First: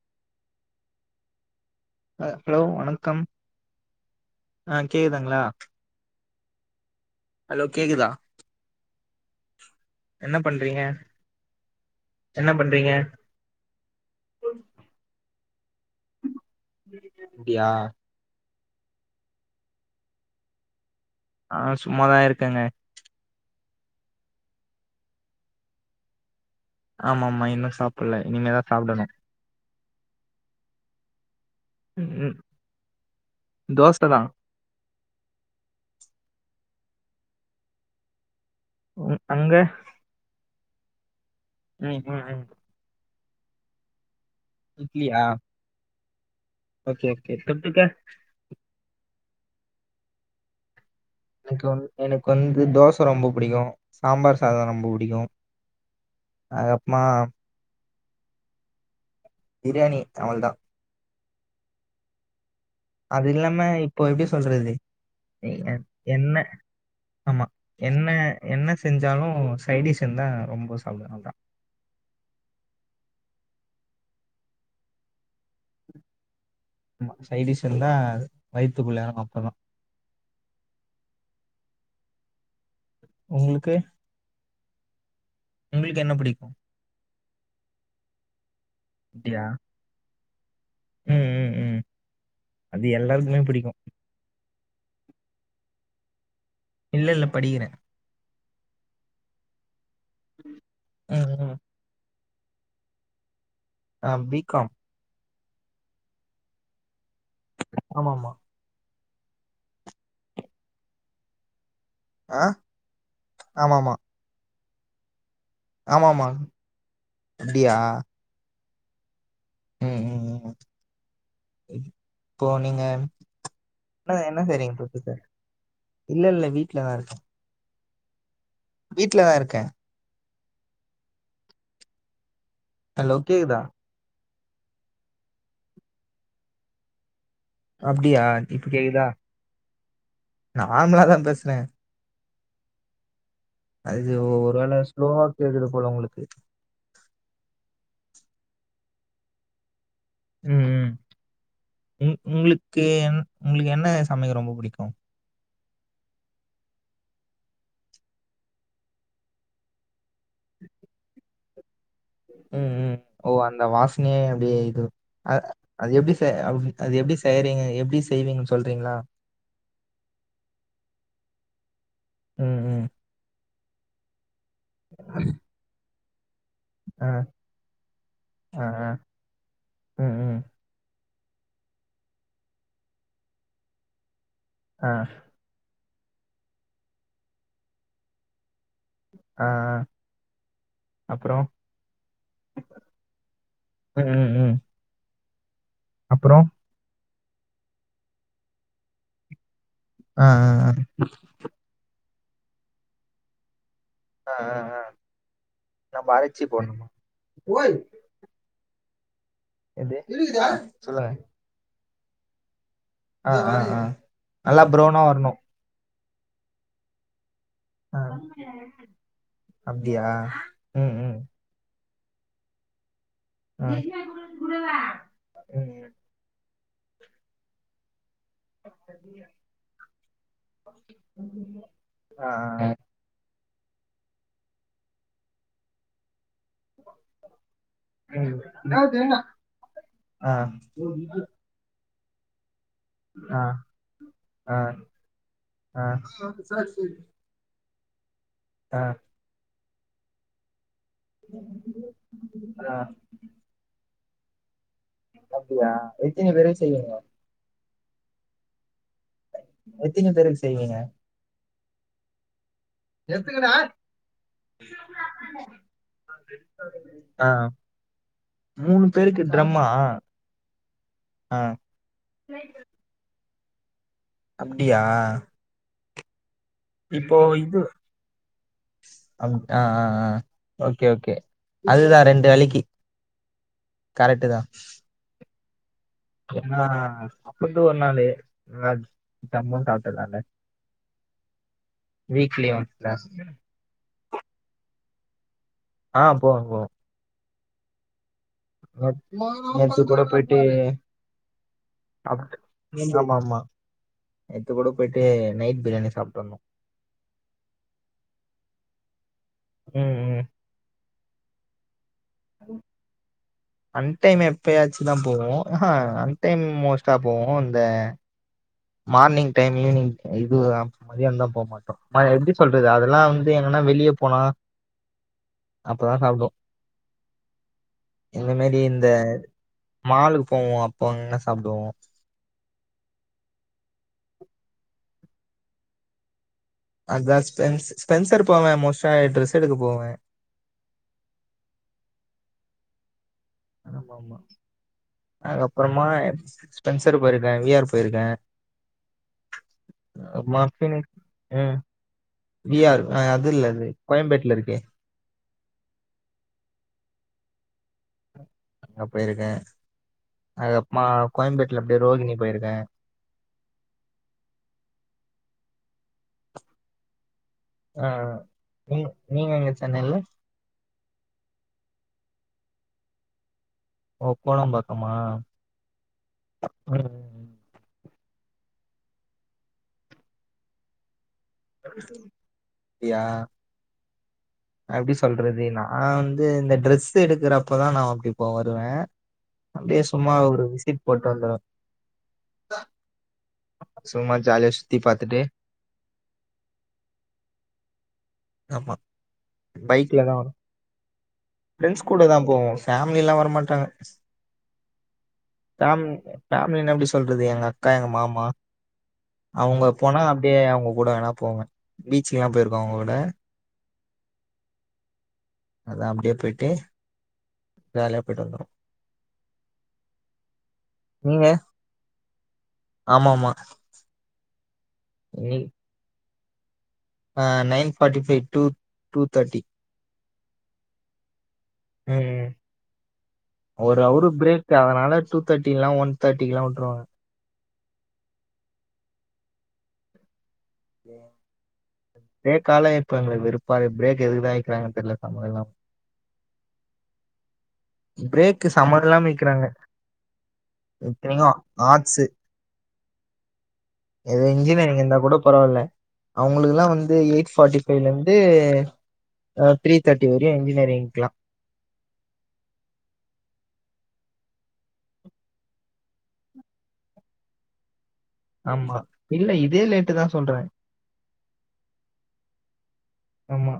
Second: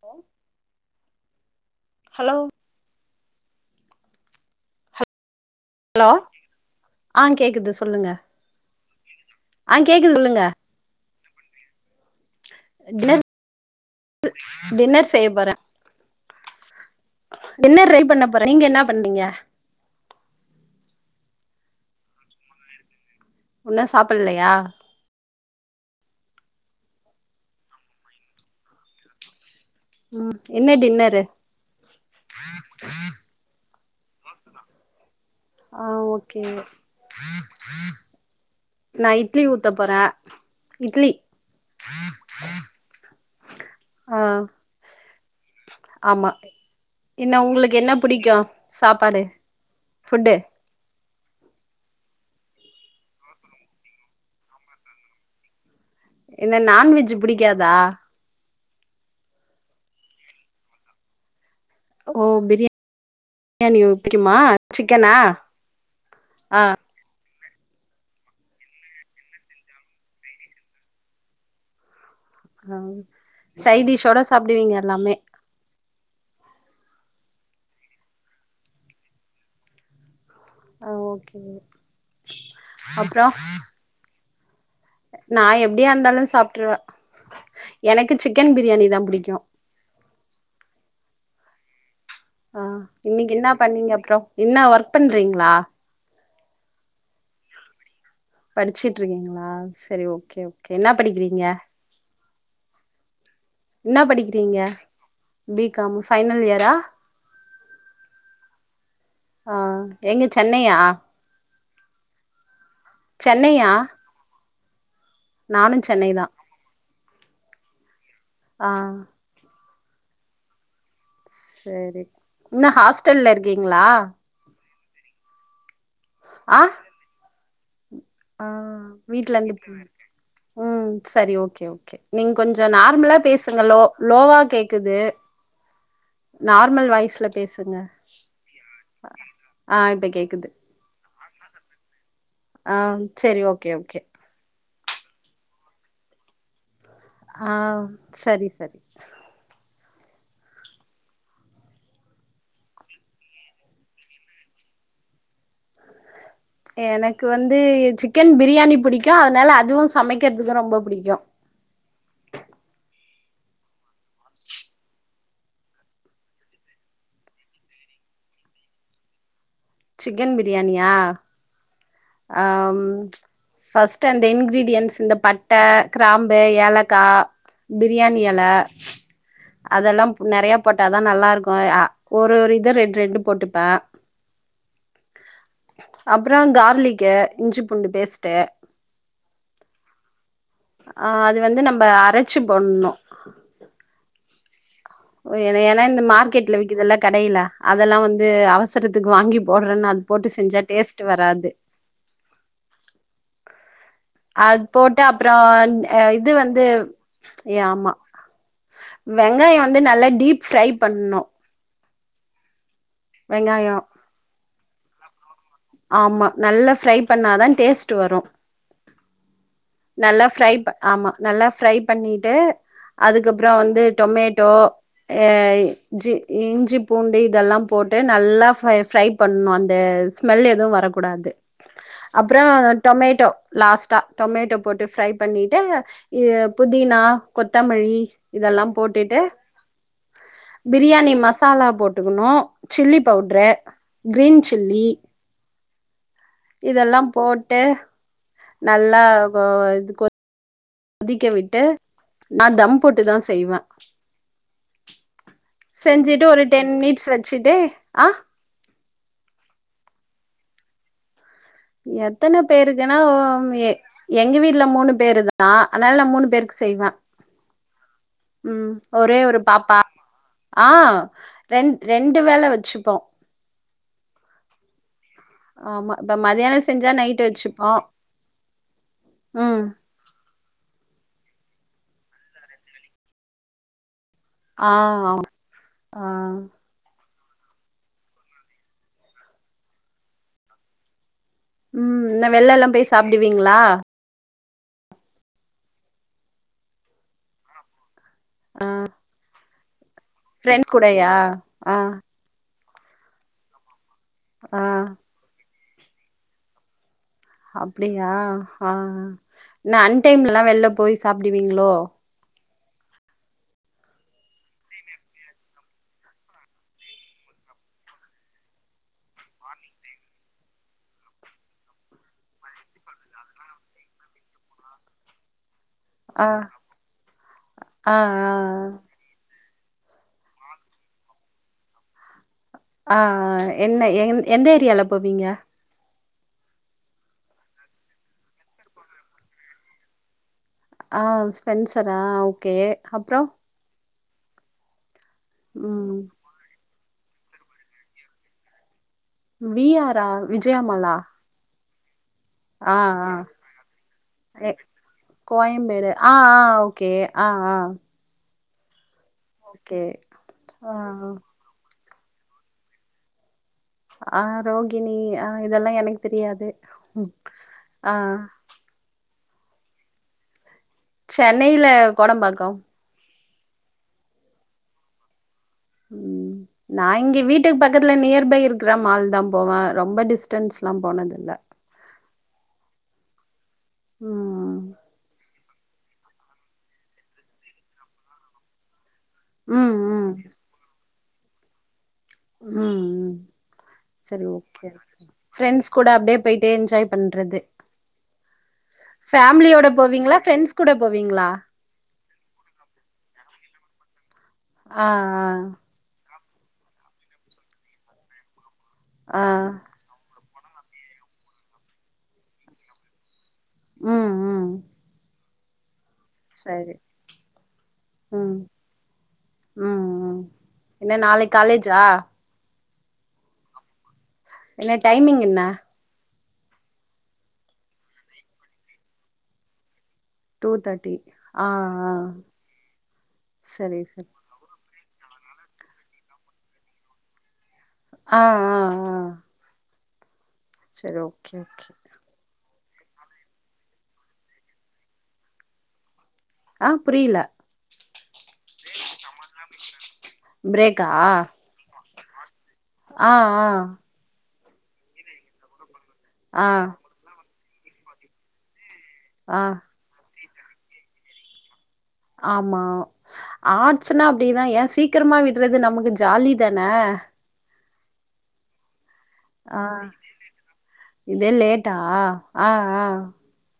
Hello அ hello வணக்கம் ஆ கேக்குதுங்ளா ஓ ஆ கேக்குது சொல்லுங்க கேக்குதா ஆ கேக்குது என்ன சொல்லுங்க பண்றீங்க என்ன பண்றீங்க டின்னர் டின்னர் செய்யப்போறே அப்டியா டின்னர் ரெடி பண்ணப்போறே நீங்க என்னா பண்ணீங்க ஆ சும்மாதா இருக்கேங்க உன்னு சாப்ல்லையா ஆமா ஆமா இன்னு சாப்ல்ல இனிமேதா சாப்டணு ம் என்ன டின்னரு ம் ம் தோசதா ஆ ஓகே நா ம் இட்லி அங்க ஊத்த போறே இட்லி ம் ம் ம் ஆ இட்லியா ஆமா ஓகே ஓகே என்ன தொட்டுக்க உங்களுக்கு என்ன புடிக்கு சாப்பாடு ஃபுட் எனக்கு வந் எனக்கு வந்து தோச ரொம்ப புடிக்கு சாம்பார் சாதோ ரொம்ப புடிக்கு என்ன அதுக்கப்மா நான்வெஜ் பிடிக்காதா பிரியாணி அவளதா ஓ பிரியா அது இல்லாம இப்போ எப்டி சொல்றது சிக்கனா இல்ல என்ன ஆமா என்ன என்ன செஞ்சாலு சைடிஷ் இருந்தா ரொம்ப சாப்டுவே அவ்ளதா ஆ சைடிஷ்ஷோட சாப்டுவீங்க எல்லாமே ஆமா சைடிஷ் இருந்தா வயித்துக்குள்ள எறங்கு அப்பதா ஆ ஓகே ஓகே அப்றோ உங்களுக்கு நா எப்டியா உங்களுக்கு என்ன இந்தாலு பிடிக்கு சாப்ட்ருவ எனக்கு சிக்கன் பிரியாணி தா புடிக்கு அப்டியா ம் ம் ம் ஆ அது இன்னக்கி எல்லாருக்குமே என்னா பிடிக்கு பண்ணீங்க அப்றோ என்னா ஒர்க் பண்றீங்ளா இல்லல்ல படிக்கிற படிச்சிட்ருக்கீங்ளா சரி ஓகே ஓகே என்னா ம் படிக்கிறீங்க ம் என்னா ஆ பி படிக்கிறீங்க காம் பி காம் ஃபைனல் இயரா ஆமாமா ஆ எங்க சென்னையா ஆ சென்னையா ஆமாமா நானு சென்னை ஆமாமா தா அப்டியா ஆ ம் ம் ம் சேரி இப்போ என்ன நீங்க ஹாஸ்டல்ல இருக்கீங்ளா என்ன என்ன செய்றீங்க இல்ல இல்லல்ல ஆ வீட்லதா இருக்க ஆ வீட்லந்து இருக்கே ம் சரி ஓகே ஓகே நீங் கொஞ்சொ ஹலோ நார்மலா கேக்குதா பேசுங்க லோ லோவா கேக்குது நார்மல் வாய்ஸ்ல பேசுங்க அப்டியா இப்ப கேக்குதா ஆ இப்ப கேக்குது நார்மலா தா பேசுற ஆ செரி ஓகே ஓகே அது ஒ ஒரு வேல ஸ்லோவா கேக்குது போல உங்களுக்கு ஆ சரி சரி ம் ம் ம் உங்களுக்கு என் உங்களுக்கு என்ன சமைக்க ரொம்ப புடிக்கு எனக்கு வந்து சிக்கன் பிரியாணி புடிக்கு அதனால அதுவு சமைக்கற்துக்கு ரொம்ப புடிக்கு [inaudible] ம் ம் ஓ அந்த வாசனையே அப்டியே இது அ அது எப்டி செ அவ்ரு அது எப் எப்டி செய்றீங்க எப்டி செய்வீங்கன் சொல்றீங்ளா சிக்கன் பிரியாணியா ம், ம். அம் ஃப்ஸ்ட் அந் இன்ங் கிரீடியன்ஸ் இந்த பட்ட கிராம்பு ஏலக்கா ஆ, பிரியாணி எல ஆ, ஆ. அதெல்லாம் ம், பு ம். நெறைய போட்ட தா நல்லா இருக் ருக்குயா ஒரு ஒரு இத ரெண்டு ரெண்டு போட்டுப்பே ஆ அப்றோ கார்லிக்கு இஞ்சி பூண்டு பேஸ்ட்டு ஆ ஆ ஆ அப்றோ அது வந்து நம்ம அரைச்சு போட்ணு ம் ம் ம் னு ஏனா இந்த அப்புறம்? மார்க்கெட்ல விக்கிதுல்ல கடையில அதெல்லா வந்து அவசரத்துக்கு வாங்கிப் போட்றேன்னு அது ஆ, போட்டு ஆ, செஞ்சா ஆ. டேஸ்ட்டு வராது ஆ, ஆ, அது ஆ. போட்டு அப்றோ அ நம்ம இது அரைச்சு வந்து போடணுமா? ஏ ஓய்! ஆமா வெங்காய வந்து எது? நல்லா டீப் இருக்குதா? ஃப்ரை சொல்லுங்க. பண்ணு ஆ ஆ ஆ நல்லா ப்ரௌனா வரணு ஆமா நல்லா ஃப்ரை பண்ணாதான் டேஸ்ட்டு ஆ. வரு அப்படியா? நல்லா ஃப்ரைப் ம், ஆமா ம். நல்லா ஃப்ரை பண்ணிட்டு அதுக்கப்ற ஆ. ம், வந்து டொமேட்டோ ஏய் ம். ஜி இஞ்சிப் பூண்டு இதெல்லா போட்டு நல்லா ஃபை ஃப்ரை பண்ணனு அந்த ஸ்மெல் எது வரக்கூடாது ஆ, ஆ, அப்றோ ஆ. டொமேட்டோ ஒ லாஸ்ட்டா டொமேட்டோ போட்டு ஃப்ரை பண்ணிட்டு இய புதினா கொத்தமல்லி ம். இதெல்லா போட்டுட்டு பிரியாணி ம். மசாலா போட் ட்டுக்கணு சில்லி ஆ, ஆ, பவுட்ரு க்ரீன் ஆ. சில்லி ஆ இதெல்லா போட்டு நல்லா ஆ கொ இது கொ திக்க விட்டு நா தம் போட்டு தா செய்வ அப்டியா செஞ்சுட்டு எத்தினி ஒரு பேருக்கு டென் செய்வீங்க மினிட்ஸ் வச்சுட்டு ஆ எத்தின பேருக்கு செய்வீங்க எத்தனப் பேருக்குனா ஓம் எ எங்க வீட்ல மூணு பேரு தா அதனால நா மூணு பேருக்கு செய்வ [inaudible] ம் மூணு ஒரே பேருக்கு ஒரு ட்ரம்மா பாப்பா ஆ ஆ ரெண் ரெண்டு வேள வச்சுப்போ அப்டியா ஆமா இப்ப மதியான செஞ்சா இப்போ நைட்டு இது வச்சுப்போ அப் ஆ ம் ஆ ஆ ஓகே ஓகே அதுதா ரெண்டு வேளக்கி ஆ ஆ ஏனா அப்பருந்து ஒருநாளு நா ஜம்முன் சாப்பட்டதால ம் இன்ன வெள்லலா போய் சாப்டுவீங்ளா ஆ போவோ போவோ ஆ நேத் நேத்து கூட போயிட்டு ஃப்ரெண்ட்ஸ் கூடயா ஆ சாப்ட்டு ஆமாம்மா நேத்து ஆ கூட போயிட்டு நைட் பிரியாணி சாப்ட்டு வந்தோ அப்டியா ஹா என்ன ம் அன் ம் டைம்லலா வெள்ல போய் சாப்டுவீங்ளோ ம் அன் டைம் எப்பயாச்சும் தா போவோம் அஹா அன் டைம் மோஸ்டா போவோ இந்த மார்னிங் டைம் ஈவினிங் இது மதியானம் தா போமாட்டோ எப்டி சொல்றது அதெல்லா வந்து எங்கனா வெளிய போனா அப்பதா ஆ சாப்டுவோ ஆ ஆ இந்த மாரி ஆ இந்த மாலுக்கு போவோ அப்போ அங்க சாப்புடுவோ ஆ ஆ என்ன என் எந்த ஏரியால போவீங்க அதான் ஸ்பென்ஸ் ஸ்பென்சர் போவே மோஸ்ட்டா ட்ரெஸ் எடுக்க போவே அ ஸ்பென்சரா ஓகே அப்றோ ஆமா ஆமா அதுக்கப்பறமா ம் ஸ்பென்சர் போயிருக்கே வி ஆர் போயிருக்கே வி ஆரா விஜயமாலா [unintelligible] ம் வி ஆர் ஆ அது இல்ல அது கோயம்பேட்ல எ இருக்கே கோயம்பேடு ஆ ஆ ஓகே ஆ ஆ அங்க போயிருக்கே ஓகே ஆ அதுகப்மா கோயம்பேட்டுல அப்டியே ரோகிணி போயிருக்கே அ ரோகிணி அ இதெல்லா எனக்கு தெரியாது அ ஆ அ நீங் நீங்க எங்க சென்னைல சென்னையில கோடம்பாக்கோ ஓ கோடம்பாக்கமா ம் நா ம் இங்க வீட்டுக்கு பக்கத் துல நியர் பை இருக்குற மால் தா போவே ரொம்ப டிஸ்டன்ஸ்லா போனதில் அப்டியா ம் எப்டி சொல்றது அது நா வந்து இந்த ட்ரெஸ் எடுக்கறப்பதா நா அப்டி போ வருவே ம் அப்டியே சும்மா ம் ஒரு விசிட் போட்டு வந்துருவே ம் ம் சும்மா சேரி ஜாலியா ஒகே சுத்தி பார்த்துட்டு ஃப்ரண்ட்ஸ் கூட அப்டியே போயிட்டே என்ஜாய் பண்றது ஆமா ஃபேமிலியோட போவீங்களா ஃப்ரெண்ட்ஸ் கூட போவீங்களா ஃப்ரண்ட்ஸ் கூட தா போவோ ஃபேம்லிலா வரமாட்டாங்க அ ஃபேம் ஃபேமிலி எப்டி சொல்றது எங்க அக்கா எங்க மாமா ஆ ஆ அவுங்க போனா அப் டியே அவுங்க கூட வேணா போவே பீச்சுக்கெல்லா போயிருக்கோ அவுங்க கூட ம்ம் அதா அப்டியே போயிட்டு வேலையா போயிட்டு ம் வந்துருவோ ம் ம் என்ன நாளைக் காலேஜா ஆமாமா என்ன டைமிங் என்னா ஆ nine forty five two two thirty two thirty ஆ ஆ ம் சரி ஒரு அவரு சரி பிரேக்கா அதனால டூ தேர்ட்டிக்லா ஒன் தேர்டிக்லா உட்டுருவாங்க ஆ ஆ ஆ சேரி ஓகே ஓகே காலைய பாருங்களே வெறுப்பாவே பிரேக் எதுக்குதா வெக்குறாங்குன் சம்மதோ இல்லாம அ புரியல பிரேக்கு சமதமில்லாம வெக்கிறாங்க பிரேக்கா இத்தினைக்கு ஆட்ஸ் ஆ ஆ ஏதோ இன்ஜினியரிங் இருந்தா கூட பரவால்ல ஆ அவுங்களுக்குல்லா வந்து எயிட் ஃபார்ட்டி ஃபைவ்லருந்து ஆ அ த்ரீ தேர்ட்டி வரையு இன்ஜினியரிங்லா ஆமா ஆட்ஸ்னா அப்டிதா ஏயா சீக்கிரமா விட்றது நமக்கு ஜாலி தானே ஆ ஆமா இல்ல ஆ இதே லேட்டு தா சொல்றே இதே லேட்டா ஆ ஆ ஆமா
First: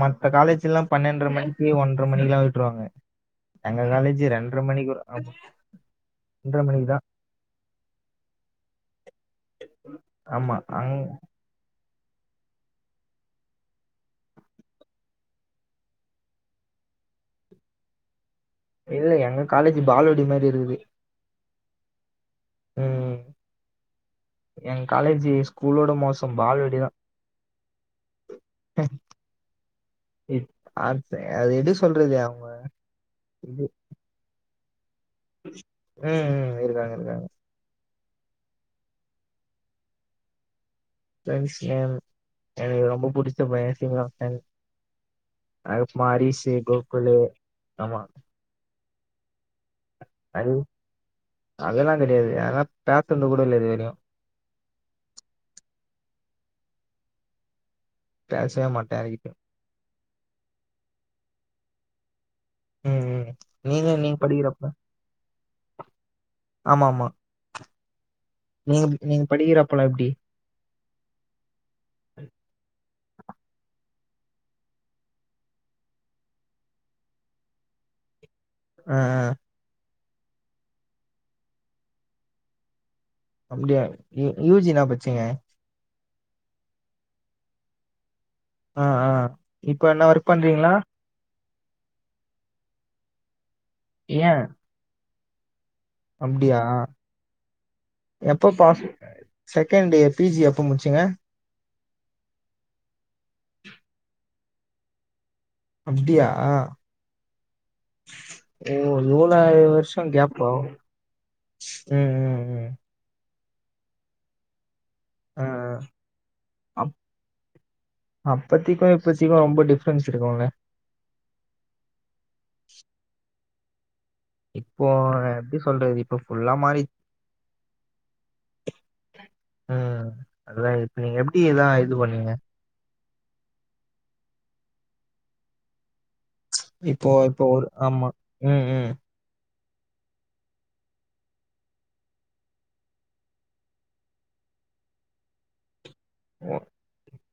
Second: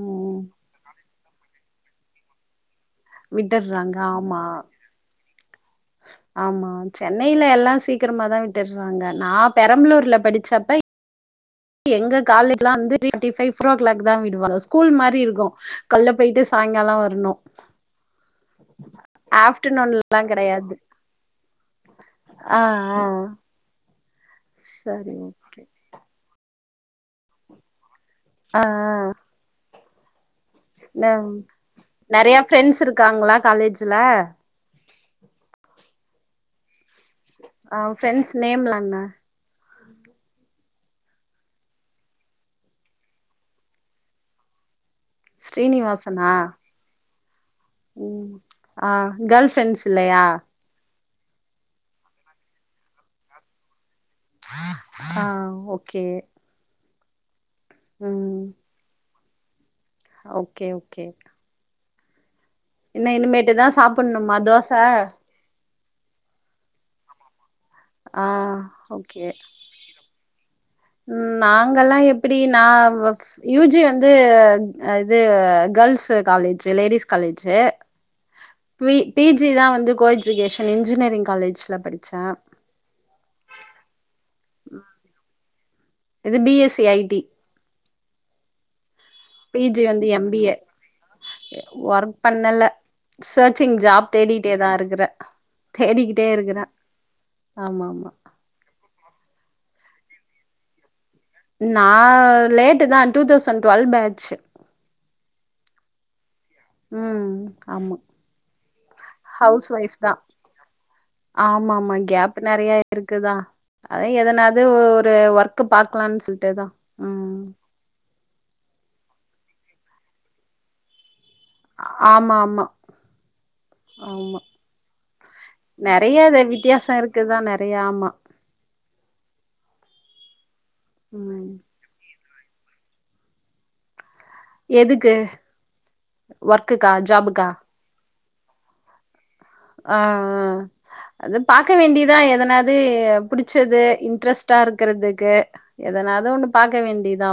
மத்த காலேஜ் எல்லா பன்னெண்டரை மணிக்கு ஒன்ரை மணிக்கெல்லா விட்டுருவாங்க எங்க விட்டுறாங்க காலேஜி ஆமா ரெண்டர மணிக்கு அ ஆமா சென்னையில எல்லா சீக்கிரமாதா விட்டுறாங்க நா பெரம்பலூர்ல ஆமா படிச்சப்ப அங் எங்க காலேஜ்ல வந்து திரிப்பீப்டி ஃவை போரோ கிளாக் தா விடுவாங்க ஸ்கூல் மாரி இருக்கு கால்ல போயிட்டு சாய் காலோ வரணு இதுல எங்க காலேஜ் ஆஃப்டர்நூன்லா பால்வாடி மாரி கெடையாது இருக்குது ஆ ஆ எ சரி காலேஜி ஸ்கூலோட மோசோ பால்வாடிதா ஆ ஆ அது நம் அது எப்டி சொல்றது நெறையா அவங்க பிரெண்ட்ஸ் இருக்காங்களா இது காலேஜ்ஜுல ம் ம் இருக்காங்க இருக்கா ஆ ஃரெண்ட்ஸ் நேம்லா என்ன ஃபிரண்ட்ஸ் நேம் எனக்கு ரொம்ப புடிச்ச பைய சீனிவாசன் அது கப்பமா அரிஸ்சு கோக்குலு உம் ஆ கேள் ஃபிரெண்ட்ஸ் இல்லையா அதல்லா கிடையாது அதெல்லா பேசன்து கூட இல்ல இது வரையு ஆ ஓக்கே பேசவே மாட்டே யார்கிட்டேயு ஓக்கே ஓக்கே ம் ம் நீங்க நீங்க சாப்புட்ணுமா தோச படிக்குறப்ப ஆமா ஆமா ஆ நீங் நீங்க படிக்கிறப்போலா எப்புடி ம் நாங்கல்லா எப்பிடி நா வவ் யூஜி வந் து இது girls college ladies college P ஆ ஆ பி ஜி தா வந்து கோ எஜிகேஷன் இன்ஜினியரிங் காலேஜ்ல படிச்ச அப்படியா யூ யூ ஜி என்னா படிச்சீங்க இது B S C I T ஆ ஆ பி இப்ப என்ன வர்க் பண்றீங்களா வர்க் பண்ணல சர்ச்சிங் ஜாப் தேடிட்டே தா இருக்குற அப்படியா ஆமா ஆமா எப்ப pass out [unintelligible] second P G எப்ப முடிச்சீங்க நா லேட்டு தா டு தௌசண் டுவெல் பேட்சு அப்டியா ம் ஆமா ஓ! இவ்ளோ ஹவுஸ் ஒய்ப் வருஷம் தா கேப்பா? ஆமா ஆமா ம், கேப் ம், ம். நெறைய இருக்குதா அதா எதனாவது ஒ ஒரு ஆ, வர்க்கு ஆ. பாக்கலானு சொல்லிட்டுதா உம் அப்பதிக்கு இப்பத்திக்கு ரொம்ப டிஃபரென்ஸ் இருக்குல ஆமா ஆமா ஆமா இப்போ எப்டி சொல்றது? இப்போ நெறைய அத ஃபுல்லா மாறி வித்தியாசோ இருக்குதா நெறையா ஆமா ம் அததா இப்ப நீங்க எப்பிடி ம் இத இது பண்ணுவீங்க எதுக்கு ம்ச் ஒர்க்குக்கா இப்போ இப்போ ஜாபுக்கா ஒரு ஆமா உம் உம் ஆ ஆ அது பாக்க வேண்டியதா எதனாவது புடிச்சது இன்ட்ரெஸ்டா இருக்குறதுக்கு எதனாவது ஒன்னு ஒ பாக்க வேண்டியதுதா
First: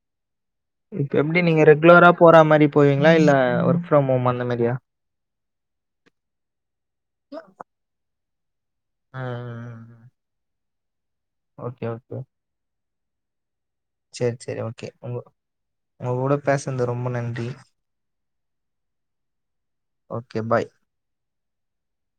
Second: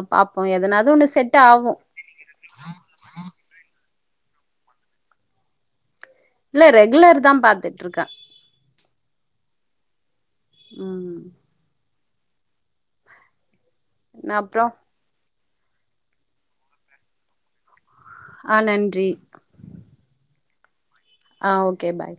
இப்ப எப்பிடி நீங்க ரெகுலரா போற மாரி போவீங்களா இல்ல ஒர்க் ஃப்ரம் ஹோம் ஆ ந்த மாரிய இல்ல ரெகுலர் தா பாத்துட்டுருக்க அ ம் ஓகே ஓகே செரி செரி அப்றோ ஓகே உங்க உங்க கூட பேசுன்து ரொம்ப நன்றி ஆ நன்றி ஓகே பாய் அ ஓகே பாய்